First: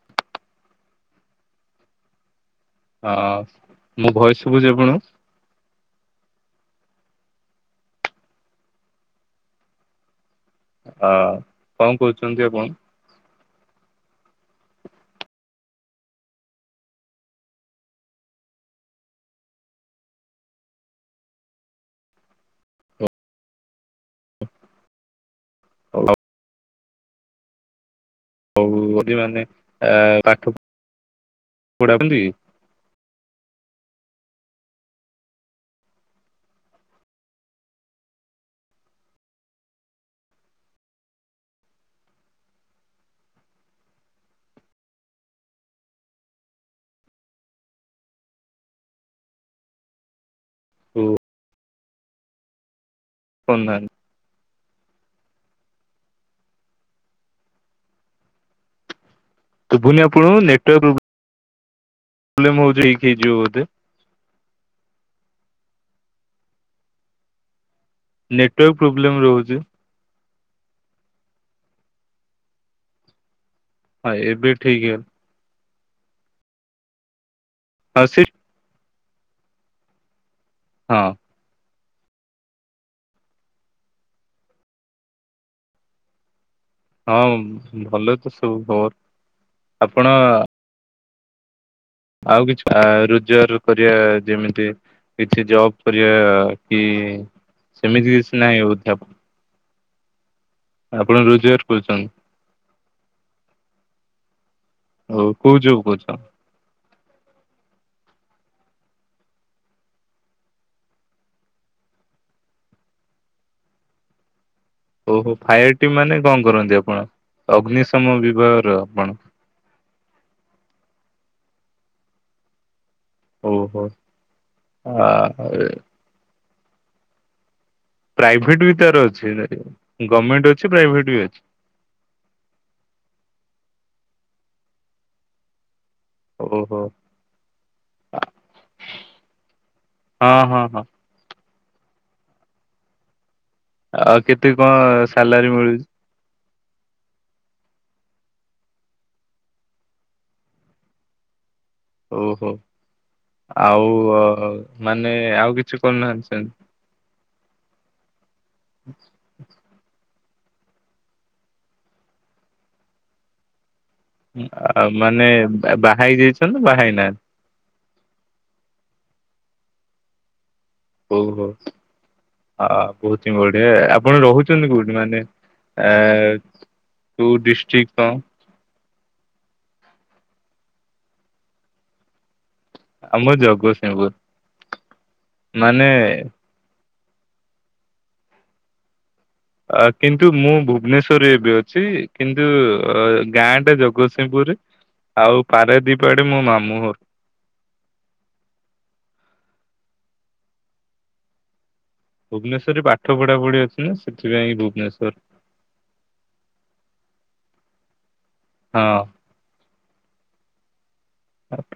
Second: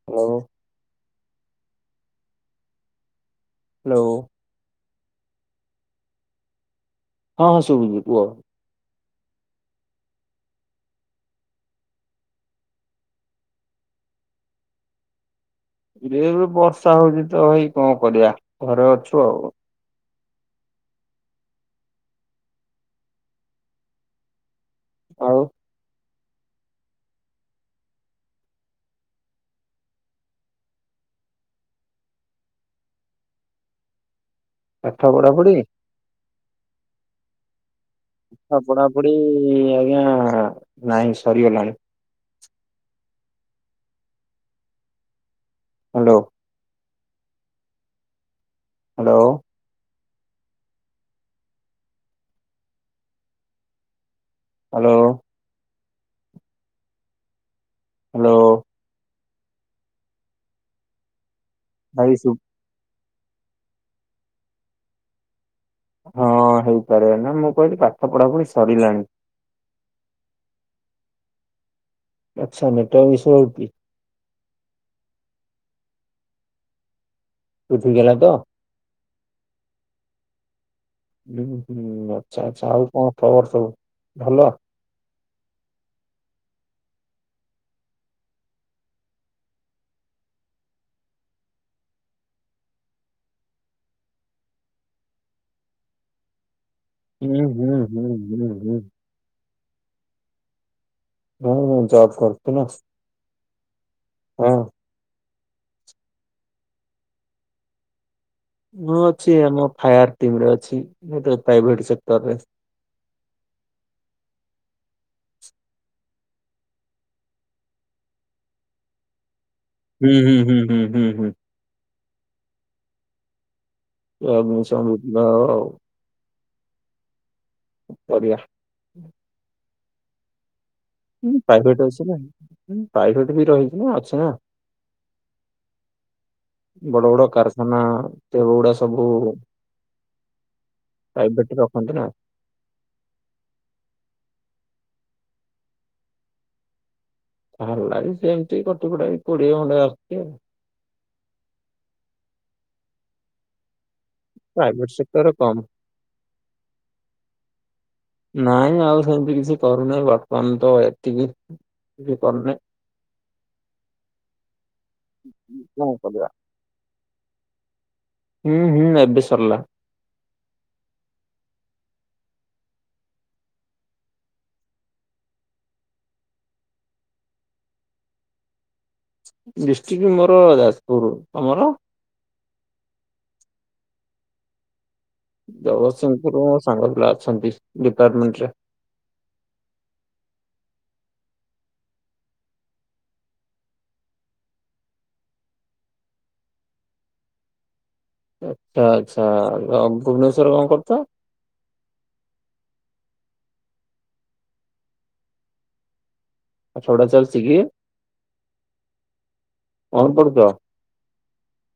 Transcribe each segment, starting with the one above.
[unintelligible] ହଁ ହ୍ୟାଲୋ ମୋ ଭଏସ୍ ଶୁଭୁଚି ଆପଣଙ୍କୁ? ହଁ-ହଁ ଶୁଭୁଚି କୁହ। ଅ କଣ କହୁଛନ୍ତି ଆପଣ? ଇରେ ଏବେ ବର୍ଷା ହଉଚି ତ ଭାଇ କଣ କରିଆ ଘରେ ଅଛୁ ଆଉ। ଆଉ [inaudible] [inaudible] ପାଠ ପଢାପଢି। ପାଠ ପଢାପଢି ଆଜ୍ଞା ନାହିଁ ସରିଗଲାଣି। ହାଲୋ। ହାଲୋ। ଓ ଅନାନି ହାଲୋ। ହାଲୋ। ଶୁଭୁନି ଆପଣଙ୍କୁ ନେଟୱାର୍କ ପ୍ରୋବ ଭାଇ ଶୁ ପ୍ରୋବଲେମ୍ ହଉଚି ଉଇକ ହେଇଯିବ ବୋଧେ? ହଁ ହେଇପାରେ, ନାଇଁ ମୁଁ କହିଲି ପାଠ ପଢାପଢି ସରିଲାଣି। ରହୁଚି। ଆଚ୍ଛା ନେଟୱାର୍କ ଇଶୁ ରହୁଚି। ହଁ ଏବେ ଠିକ୍ ହେଲା। ଏବେ ଠିକ୍ ହଁ ହେଲା ସେ ତ? ହଁ। ହୁଁ-ହୁଁ ଆଚ୍ଛା-ଆଚ୍ଛା ଆଉ କଣ ଖବର୍ ସବୁ ଭଲ? ହଁ ଭଲ ତ ସବୁ ଖବର୍ ଆପଣ ଆଉ କିଛି ରୋଜଗାର କରିବା, ଯେମିତି କିଛି ଜବ୍ କରିବା କି ହୁଁ ହୁଁ ହୁଁ ସେମିତି କିଛି ହୁଁ ନାହିଁ ହୁଁ [unintelligible] ଆପଣ ରୋଜଗାର ହଁ କରୁଚନ୍ତି? ଜବ୍ କରୁଛୁ ନା ହଁ। ଆଉ କୋଉ ଜବ୍ କରୁଚ? ମୁଁ ଅଛି ଆମ ଫାୟାର ଟିମରେ ଅଛି, ଗୋଟେ ପ୍ରାଇଭେଟ୍ ସେକ୍ଟରରେ। ଓହୋ ଫାୟାର ଟିମ୍ ମାନେ କଣ କରନ୍ତି ଆପଣ ଅଗ୍ନିଶମ ବିଭାଗର ଆପଣ? ହୁଁ-ହୁଁ-ହୁଁ-ହୁଁ-ହୁଁ-ହୁଁ। ଓହୋ। ଆ [inaudible] କରିବା ପ୍ରାଇଭେଟ ବି ତାର ଅଛି, ଗମେଣ୍ଟ ଅଛି ପ୍ରାଇଭେଟ୍ ହୁଁ ପ୍ରାଇଭେଟ ଅଛି ନା ପ୍ରାଇଭେଟ୍ ବି ରହିଚି ନା ଅଛି ନା। ଓହୋ ହଁ ବଡ ବଡ କାରଖାନା ଏଗୁଡା ସବୁ ହଁ ହଁ ହଁ। ପ୍ରାଇଭେଟରେ ରଖନ୍ତି ନାଁ ଆଉ କେତେ କଣ ସାଲାରୀ ମିଳୁଛି? ସାଲାରୀ ସେମିତି କଟି କଟା କୋଡିଏ ଖଣ୍ଡେ ଆସୁଛି ଆଉ ଓହୋ ଆଉ ପ୍ରାଇଭେଟ ମାନେ ସେକ୍ଟରରେ କମ ଆଉ କିଛି କରୁନାହାନ୍ତି ସେମ ନାଇଁ ଆଉ ସେମିତି କିଛି କରୁନାହିଁ, ବର୍ତ୍ତମାନ ତ ଏତିକି କିଛି କରୁନି ଆଉ ମାନେ କଣ ବାହା କରିବା ହେଇଯାଇଛନ୍ତି ନା ବାହାହେଇନାହାନ୍ତି? ହୁଁ ହୁଁ ଏବେ ସରିଲା। ଓହୋ। ହଁ ବହୁତି ବଢିଆ ଆପଣ ରହୁଛନ୍ତି କୋଉଠି ମାନେ ଏ କୋଉ ଡିଷ୍ଟ୍ରି କ? ଡିଷ୍ଟ୍ରିକ୍ଟ ମୋର ଯାଜପୁର, ତମର? ଆମର ଜଗସିିଂପୁର। ଜଗତସିଂହପୁର ମୋ ସାଙ୍ଗ ପିଲା ଅଛନ୍ତି, ଡିପାର୍ଟମେଣ୍ଟରେ ଅ କିନ୍ତୁ ମୁଁ ଭୁବନେଶ୍ଵରରେ ଏବେ ଅଛି କିନ୍ତୁ ଅ ଗାଁ ଟା ଜଗତସିଂହପୁରରେ ଆଉ ପାରଦୀପ ଆଡେ ମୋ ମାମୁଁ ହର ଆ ଆଚ୍ଛା ଭୁବନେଶ୍ଵରରେ କଣ କରୁଚ୍ଛ? ଭୁବନେଶ୍ୱର୍ ରେ ପାଠ ପଢା ପଢି ଅଛି ନା ସେଥିପାଇଁ ଭୁବନେଶ୍ଵର। ପାଠ ପଢ଼ା ଚାଲିଛି କି ହଁ। କଣ ପଢୁଚ?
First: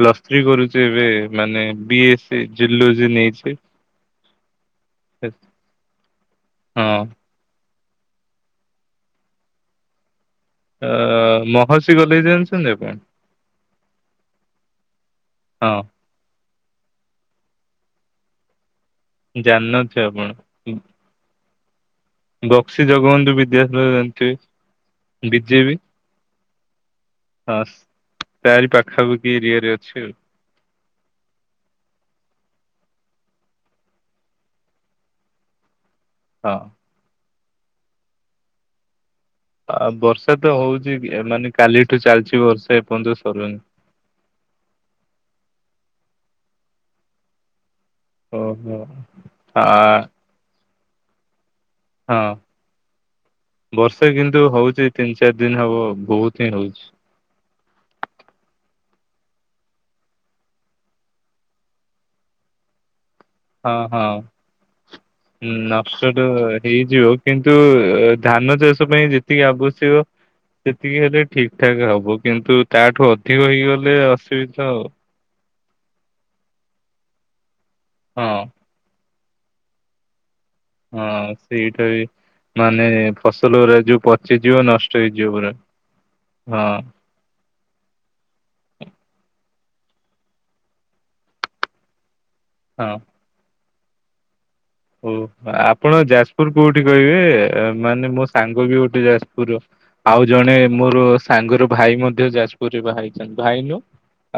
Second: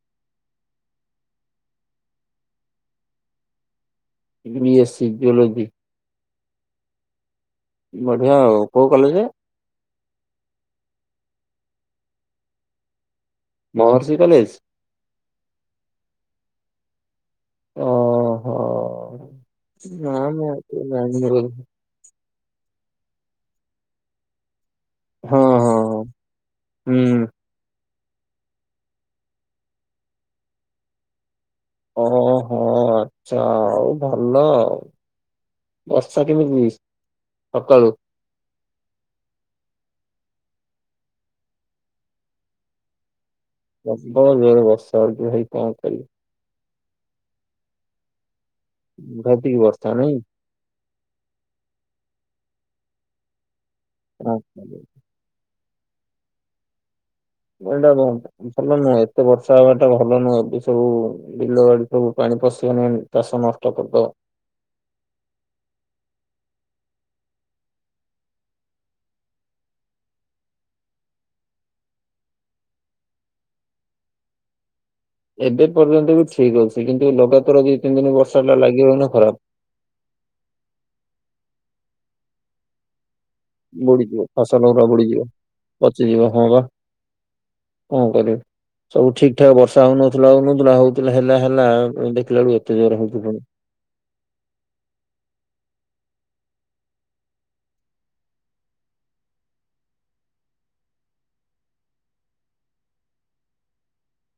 ପ୍ଲସ୍ ଥ୍ରୀ କରୁଛି ଏବେ ମାନେ ବି ଏସ ସି ଜୁଲୋଜି ନେଇଛି। BA C geology. ହଁ। ବଢିଆ ଆଉ କୋଉ କଲେଜ? ଅ ମହର୍ଷି କଲେଜ୍ ଜାଣିଛନ୍ତି ଆପଣ? ମହର୍ଷି କଲେଜ। ହଁ। ଓହୋ ଜାଣିନଥିବେ ନା ଆପଣ। ମୁଁ ଏତେ ଜାଣିନି ବକ୍ସି ଜଗବନ୍ଧୁ ବିଦ୍ୟାଧରେ ଜାଣିଥିବେ? ବି ହଁ ଜେ ହଁ ବି। ହଁ ହୁଁ ହଁ ତାରି ପାଖାପାଖି ଏରିଆ ରେ ଅଛି ଆଉ। ଓହୋ ଆଚ୍ଛା ଆଉ ଭଲ ଆଉ। ବର୍ଷା ହଁ। କେମିତି ସକାଳୁ? ଆ ବର୍ଷା ତ ହଉଛି ମାନେ କାଲିଠୁ ଚାଲିଛି ବର୍ଷା ଏପର୍ଯ୍ୟନ୍ତ ସରୁନି। ପ୍ରବଳ ଜୋରେ ବର୍ଷ ହଉଛି ଭାଇ କଣ କରିବି? ଓ ହୋ। ସାଂଘାତିକ ବର୍ଷା ନାଇ ହଁ ବର୍ଷା କଣ କିନ୍ତୁ କରିବି? ହଉଛି, ତିନି ଚାରି ଦିନ ହବ ବହୁତ ହିଁ ହଉଛି। ଗଣ୍ଡା ବମ୍ ଭଲ ନୁହଁ ଏତେ ବର୍ଷା ହବା ଟା ଭଲ ନୁହେଁ। ଏବେ ସବୁ ବିଲ ବାଡି ସବୁ ପାଣି ପଶିବନି ଏମିତି ହଁ ହଁ। ହଁ ନଷ୍ଟ ତ ହେଇଯିବ, କିନ୍ତୁ ଧାନ ଚାଷ ପାଇଁ ଯେତିକି ଆବଶ୍ୟକ ସେତିକି ହେଲେ ଠିକଠାକ୍ ହବ। କିନ୍ତୁ ତାଠୁ ଅଧିକ ହେଇଗଲେ ଅସୁବିଧା ଆଉ। ଏବେ ପର୍ଯ୍ୟନ୍ତ ବି ଠିକ୍ ଅଛି। କିନ୍ତୁ ଲଗାତାର ଦି ତିନି ଦିନ ହଁ ବର୍ଷା ଟା ଲାଗି ରହିନେ ଖରାପ। ହଁ ସେଇଟା ବି ମାନେ ଫସଲ ପୁରା ଯୋଉ ବୁଡିଯିବ ପଚିଯିବ ଫସଲ ଗୁରା ନଷ୍ଟ ବୁଡିଯିବ ହେଇଯିବ ପୁରା ପଚିଯିବ ବା ହଁ। କଣ କରିବୁ। ସବୁ ଠିକ ଠାକ ବର୍ଷା ହଉନଥିଲା ହଉ ନଥିଲା। ହଉଥିଲା ହେଲା ହେଲା ଦେଖିଲ ବେଳୁ ଏତେ ହଁ। ଜୋର ହଉଛି ପୁଣି। ଓ ଆପଣ ଯାଜପୁର କୋଉଠି କହିବେ, ମାନେ ମୋ ସାଙ୍ଗ ବି ଗୋଟେ ଯାଜପୁର ର। ଆଉ ଜଣେ ମୋର ସାଙ୍ଗର ଭାଇ ମଧ୍ୟ ଯାଜପୁରରେ ବାହା ହେଇଛନ୍ତି ଭାଇ ନୁହଁ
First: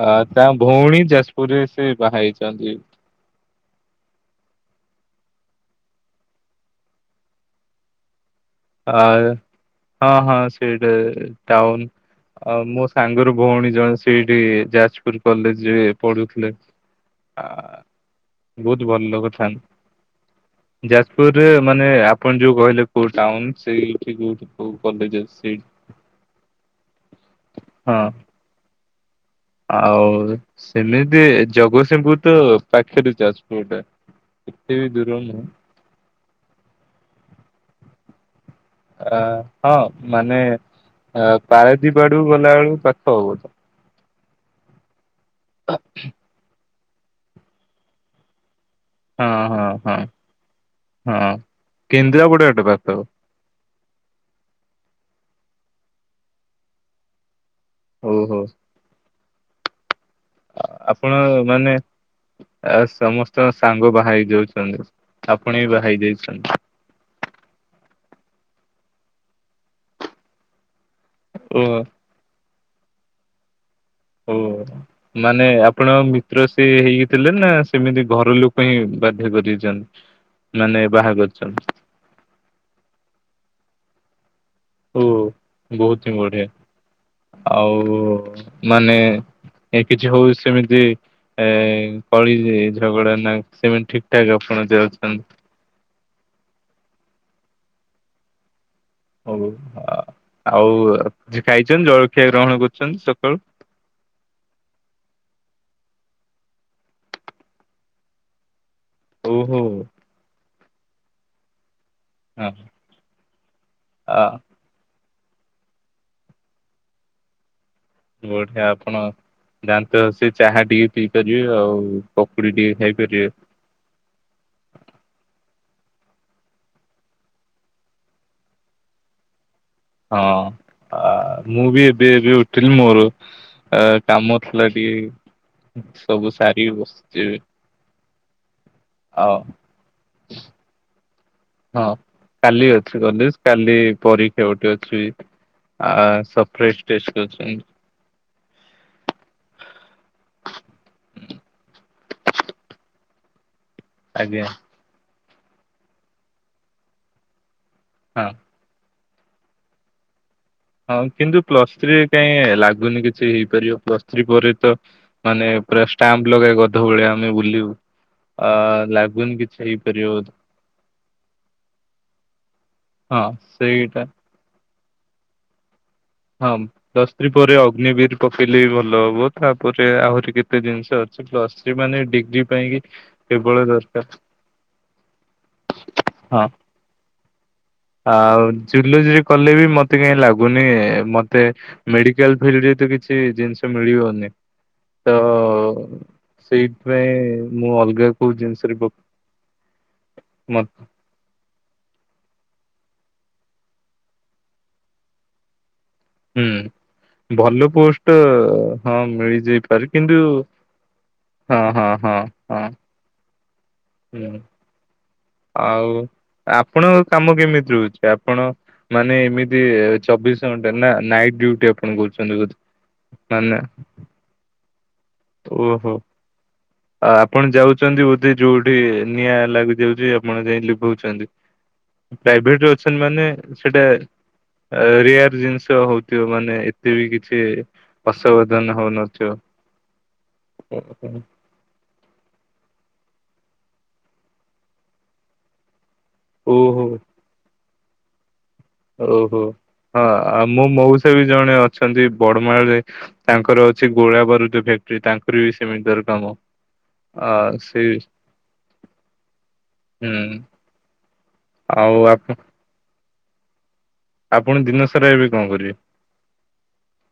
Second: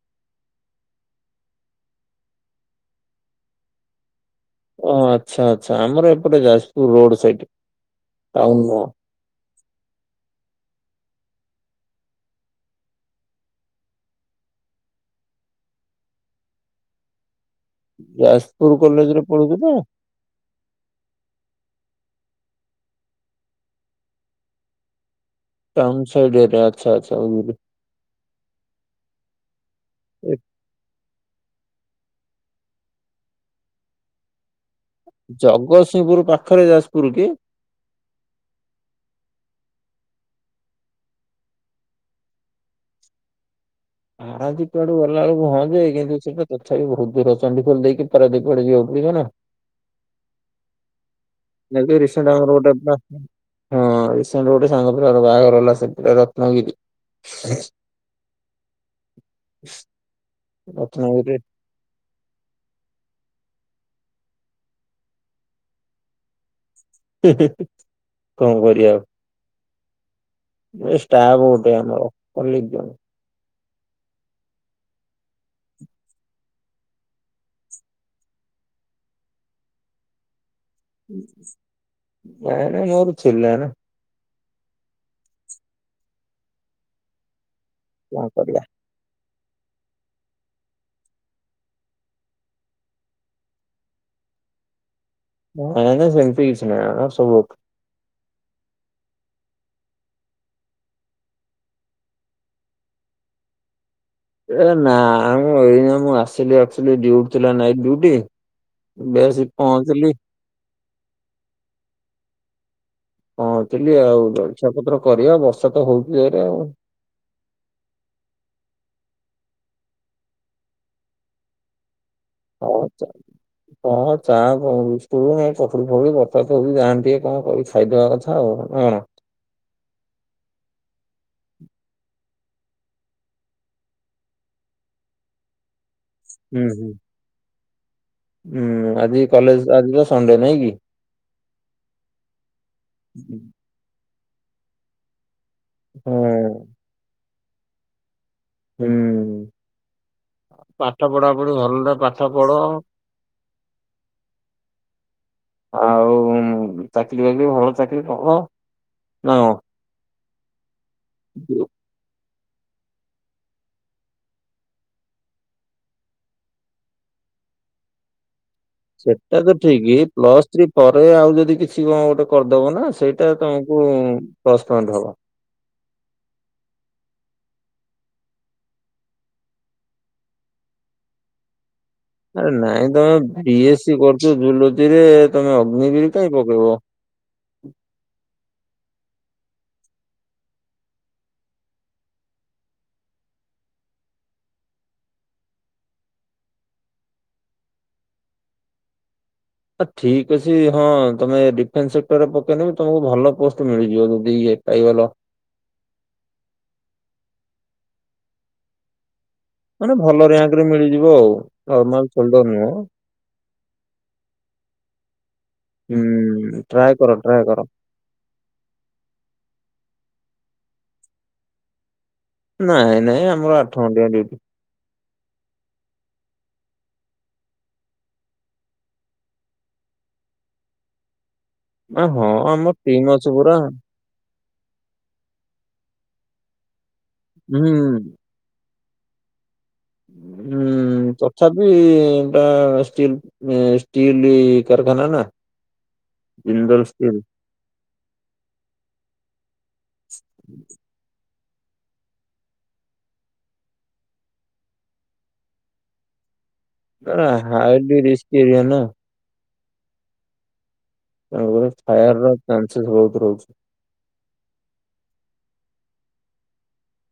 ଅ ତା ଭଉଣୀ ଯାଜପୁର ରେ ସେ ବାହାହେଇଛନ୍ତି। ହଁ ଆଚ୍ଛା ଆଚ୍ଛା ଆମର ଏପଟ ଯାଜପୁର ରୋଡ ସାଇଟ୍ ଟାଉନ୍ ନୁହଁ। ଆ ହଁ ହଁ ସେ ଟାଉନ। ଆଉ ମୋ ସାଙ୍ଗର ଭଉଣୀ ଜଣେ ସେଇଠି ଯାଜପୁର କଲେଜ ରେ ପଢୁଥିଲେ। ଆ। ଯାଜପୁର ବହୁତ ଭଲ କଲେଜ ରେ ଲୋକ ଥାନ୍ତି। ପଢୁଛି ନା। ଯାଜପୁରରେ ମାନେ ଆପଣ ଯୋଉ କହିଲେ କୋଉ ଟାଉନ। ସେଇଠି କୋଉଠି କୋଉ କଲେଜ ସେଇଠି। ଟାଉନ୍ ସାଇଡରେ ଆଛା ଆଛା ବୁଝିଲି। ହଁ। ଆଉ ଏ ସେମିତି ଜଗତସିଂହପୁର ତ ପାଖରେ ଯାଜପୁର ଟା। ଜଗତସିଂହପୁର ପାଖରେ ଯାଜପୁର କି? ଅ ହଁ ମାନେ ଆ ପାରଦୀପ ଆଡକୁ ଗଲାବେଳୁକୁ ପାଖ ହବ ତ। ପାରାଦୀପାଡୁ ଗଲା ବେଳକୁ ହଁଯେ କିନ୍ତୁ ସେଇଟା ତଥାପି ବହୁତ୍ ଦୂର! ଚଣ୍ଡିଖୋଲ ଦେଇକି ପାରଦୀପା ଆଡେ ଯିବାକୁ ପଡିବ ନା। ହଁ ହଁ ହଁ ହଁ। ନାଇ ଯେ ରିସେଣ୍ଟ କେନ୍ଦ୍ରାପଡା ଆମର ଆଡେ ଗୋଟେ ପାଖ ବା ହଁ ରିସେଣ୍ଟ ଗୋଟେ ସାଙ୍ଗ ପିଲାର ବାହାଘର ହେଲା ସେପଟେ ରତ୍ନଗିରି। ଓହୋ। [inaudible] ଆପଣ ରତ୍ନଗିରିରେ ମାନେ ଆଉ ସମସ୍ତଙ୍କ ସାଙ୍ଗ ବାହା ହେଇ ଯାଉଛନ୍ତି ଆପଣ ବି ବାହାଇ ଯାଇଛନ୍ତି କଣ କରିବା ଆଉ ଏ ଷ୍ଟାଫ ଓ ଗୋଟେ ଆମର ଅଲଲିକ ଜଣ ହୁଁ ମାନେ ଆପଣ ମିତ୍ର ସେି ହେଇକିଥିଲେ ନା ସେମିତି ଘର ଲୋକ ହିଁ ବାଧ୍ୟ କରିେଇଛନ୍ତି ମାନେ ଭନ ଜୋରଛିଥିଲା ନା [inaudible] ଓ ବହୁତ ହିଁ ବଢିଆ ଆଉ କଣ କରିବା। ମାନେ ଏ କିଛି ହଉ ସେମିତି ଏ କଳି ଝଗଡ଼ା ନା ସେମାନେ ଠିକ ଠାକ ଆପଣ ଯାଉଛନ୍ତି ନାାଇଁ ନାାଇଁ ସେମିତି କିଛି ନାାଇଁ ଆ ସବୁ ଓଉ ଆଉ କି ଖାଇଛନ୍ତି ଜଳଖିଆ ଗ୍ରହଣ କରୁଛନ୍ତି ସକାଳୁ ଏ ନା ଆ ମୁଁ ଏଇନା ମୁଁ ଆସିଲି ଡ଼ିଉଟି ଥିଲା ନାଇଟ୍ ଡିଉଟି। ଏବେ ଆସି ଓହୋ। ପହଞ୍ଚଲିି ହଁ ହ ହଁ କି ଆଉ ଇଛା ପତ୍ର କରିବା ବର୍ଷା ତ ହଉଛି ଏରେ ଆଉ ବଢିଆ ଆପଣ ଯାନ୍ତେ ସେ ଚାହା ଟିକେ ପିଇ କରିବେ ଆଉ ପକୁଡି ଟିକେ ହଉ ଚା ଖାଇପାରିବେ ହଁ ଚା କ ବିକୁଲାଇଁ ପଖୁ ଫକୁ ବର୍ି ଯାନ୍ତି ଟିକେ କଣ କି ଖାଇଦବା କଥା ଆଉ କଣ ହଁ ଆ ମୁଁ ବି ଏବେ ଏବେ ଉଠିଲି ମୋର ଅ କାମ ଥିଲା ଟିକେ ସବୁ ହୁଁ ସାରିକି ହୁଁ। ବସିଛିିବେ ହୁଁ ଆଜି କଲେଜ ଆଜି ତ ସଣ୍ଡେ ନାଇଁ କି ହଁ କାଲି ଅଛି କାଲିଅଛି କଲେଜ କାଲି ପରୀ ସେଟେ ଅଛି ଆ ସବ ହଁ ଫ୍ର ଟେଛନ୍ତି ହୁଁ ପାଠ ପଢା ପଢି ଭଲ ପାଠ ପଢ ଆଜ୍ଞା ଆଉ ଚାକିରି ବାକିରି ଭଲ ଚାକିରରି ହଁ କଣ ନା ହଁ କିନ୍ତୁ ପ୍ଲସ୍ ଥ୍ରୀରେ କାଇହିଁ ଲାଗୁନି କିଛି ହେଇପାରିବ ପ୍ଲସ୍ ଥ୍ରୀ ପରେ ତ ମାନେ ପୁରା ଷ୍ଟାମ୍ପ ଲଗେଇ ଗଧ ଭଳିଆ ଆମେ ବୁଲିବୁ ଆ ଲାଗୁନି ସେଟା ତ କିଛି ଠିକ ହେଇପାରିବ ବୋଧେ। ପ୍ଲସ ଥ୍ରୀ ପରେ ଆଉ ଯଦି କିଛି କଣ ଗୋଟେ କରିଦବ ନା ହଁ ସେଇଟା ତମକୁ ସେଇଟା ପ୍ଲସ୍ ପଏଣ୍ଟ ହବ। ହଁ ଦଶ୍ରୀ ପରେ ଅଗ୍ନି ବିଡ଼ି ପକେଇଲେ ଭଲ ହବ ତାପରେ ଆହୁରି କେତେ ଜିନିଷ ଅଛି। ପ୍ଲସ ଥ୍ରି ମାନେଡି ଆରେ ନାଇଁ ତମେ ବି ଏ ସି କରୁଛ ଜଝୁଲଚି ରେ ତମେ ଅଗ୍ନ ବିିରି କାଇଁ ହଁ ପକେଇବ? ଆଉ ଝୁଲଝୁରି କଲେ ବି ମତେ କାହିଁ ଲାଗୁନି ମତେ? ମେଡିକାଲ ଫିଲ୍ଡ ରେ ତ କିଛି ଜିନିଷ ମିଳିବନି। ତ ସେଇଥିପାଇଁ ମୁଁ ଅଲଗା କୋଉ ଜିନିଷରେ ପକେଇ ଆ ଠିକ ଅଛି ହଁ ତମେ ଇନ୍ ସେକ୍ଟରରେ ପକେଇଲେ ବି ତମକୁ ଭଲ ପୋଷ୍ଟ ମିଳିଯିବ ଯିଦି ଇଏ ପାଇଗଲ। ହୁଁ ଭଲ ପୋଷ୍ଟ ହଁ ମିଳିଯାଇ ମାନେ କିନ୍ତୁ ଭଲ ର୍ୟାଙ୍କରେ ମିଳିଯିବ ଆଉ ହଁ ହଁ ନର୍ମାଲ ହଁ ସୋଲଡର ହଁ। ନୁହଁ। ହୁଁ ଆଉ ହୁଁ ଟ୍ରାଏ ଆପଣଙ୍କ କର କାମ ଟ୍ରାଏ କର କେମିତି ରହୁଛି। ଆପଣ ମାନେ ଏମିତି ଚବିଶ ଘଣ୍ଟା ନା ନାଇଟ୍ ଡୁଟି ନାଇଁ ନାଇଁ ଆମର ଆଠ ଘଣ୍ଟିଆ [unintelligible] ଡ୍ୟୁଟି। ଓହୋ। ଆପଣ ଯାଉଛନ୍ତି ବୋଧେ ଯୋଉଠି ନିଆଁ ଲାଗିଯାଉଛି ଆପଣ ଯାଇ ଲିଭଉଛନ୍ତି। ଆ ହଁ ପ୍ରାଇଭେଟ ଆମ ରେ ଅଛନ୍ତି ଟିମ୍ ମାନେ ଅଛି ପୁରା ହୁଁ। ସେଟା ଏରିୟାର ଜିନିଷ ହଉଥିବ ମାନେ ଏତେ ବି କିଛି ଅସାବଧାନ ହଉନଥିବ। ହ ହୁଁ ହୁ। ତଥାପି ତା ଷ୍ଟିଲ୍ ଷ୍ଟିଲ କାରଖାନା ନା। ଜିନ୍ଦଲ ଓହୋ ଷ୍ଟିଲ। ଓହୋ ହଁ ଆଉ ମୁଁ ମଉସା ବି ଜଣେ ଅଛନ୍ତି ବଡମାଳରେ। ତାଙ୍କର ଅଛି ଗୋଳା ବାରୁଦ ଫ୍ୟାକ୍ଟ୍ରି ତାଙ୍କର ବି ସେମିଣ୍ଟ ଦ୍ୱାରା କାମ। ଅ ସେ ହାଇଟ ରିସ୍କ ଏରିଆ ନା। ହୁଁ। ତେଣୁ କରି ଆଉ ଫାୟାର୍ ଆପଣ ର ଚାନ୍ସେସ୍ ବହୁତ ରହୁଛି। ଆପଣ ଦିନସାରା ଏବେ କଣ କରିବେ?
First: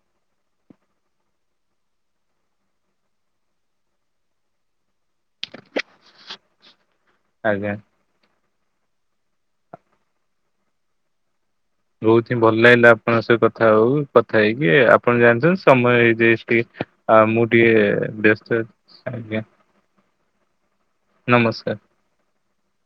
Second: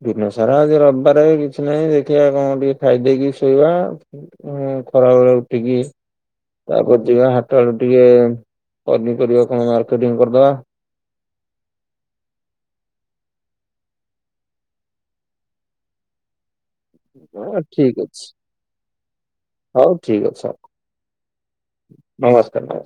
ଦିନ ସାରା ଆଜି ରବବାରେ କିଛି ନାହିଁ, ଦେଖିଆ କଣ ଟିକେ ଖାଇଦେଇକି ଶୋଇବା ଆଉ। [inaudible] ଉଁ ଖରା ବେଳେ ଉଠିକି ତାପରେ ଯିବା ଆଜ୍ଞା। ହାଟଆଡୁ ଟିକେ ପନିପରିବା କଣ ମାର୍କେଟିଂ କରିଦବା। ବହୁତ ହିଁ ଭଲ ଲାଗିଲା ଆପଣଙ୍କ ସହି କଥା ହଉ କଥା ହେଇକି ଆପଣ ଜାଣିଛନ୍ତି ସମୟ ହେଇଯାଇ ଆ ମୁଁ ହଁ ଟଏ ଠିକ ଅଛି ବ୍ୟସ୍ତ ଆଜ୍ଞା। ହଉ ଠିକ ଅଛି ହଉ ନମସ୍କାର। ନମସ୍କାର ନମସ୍କାର।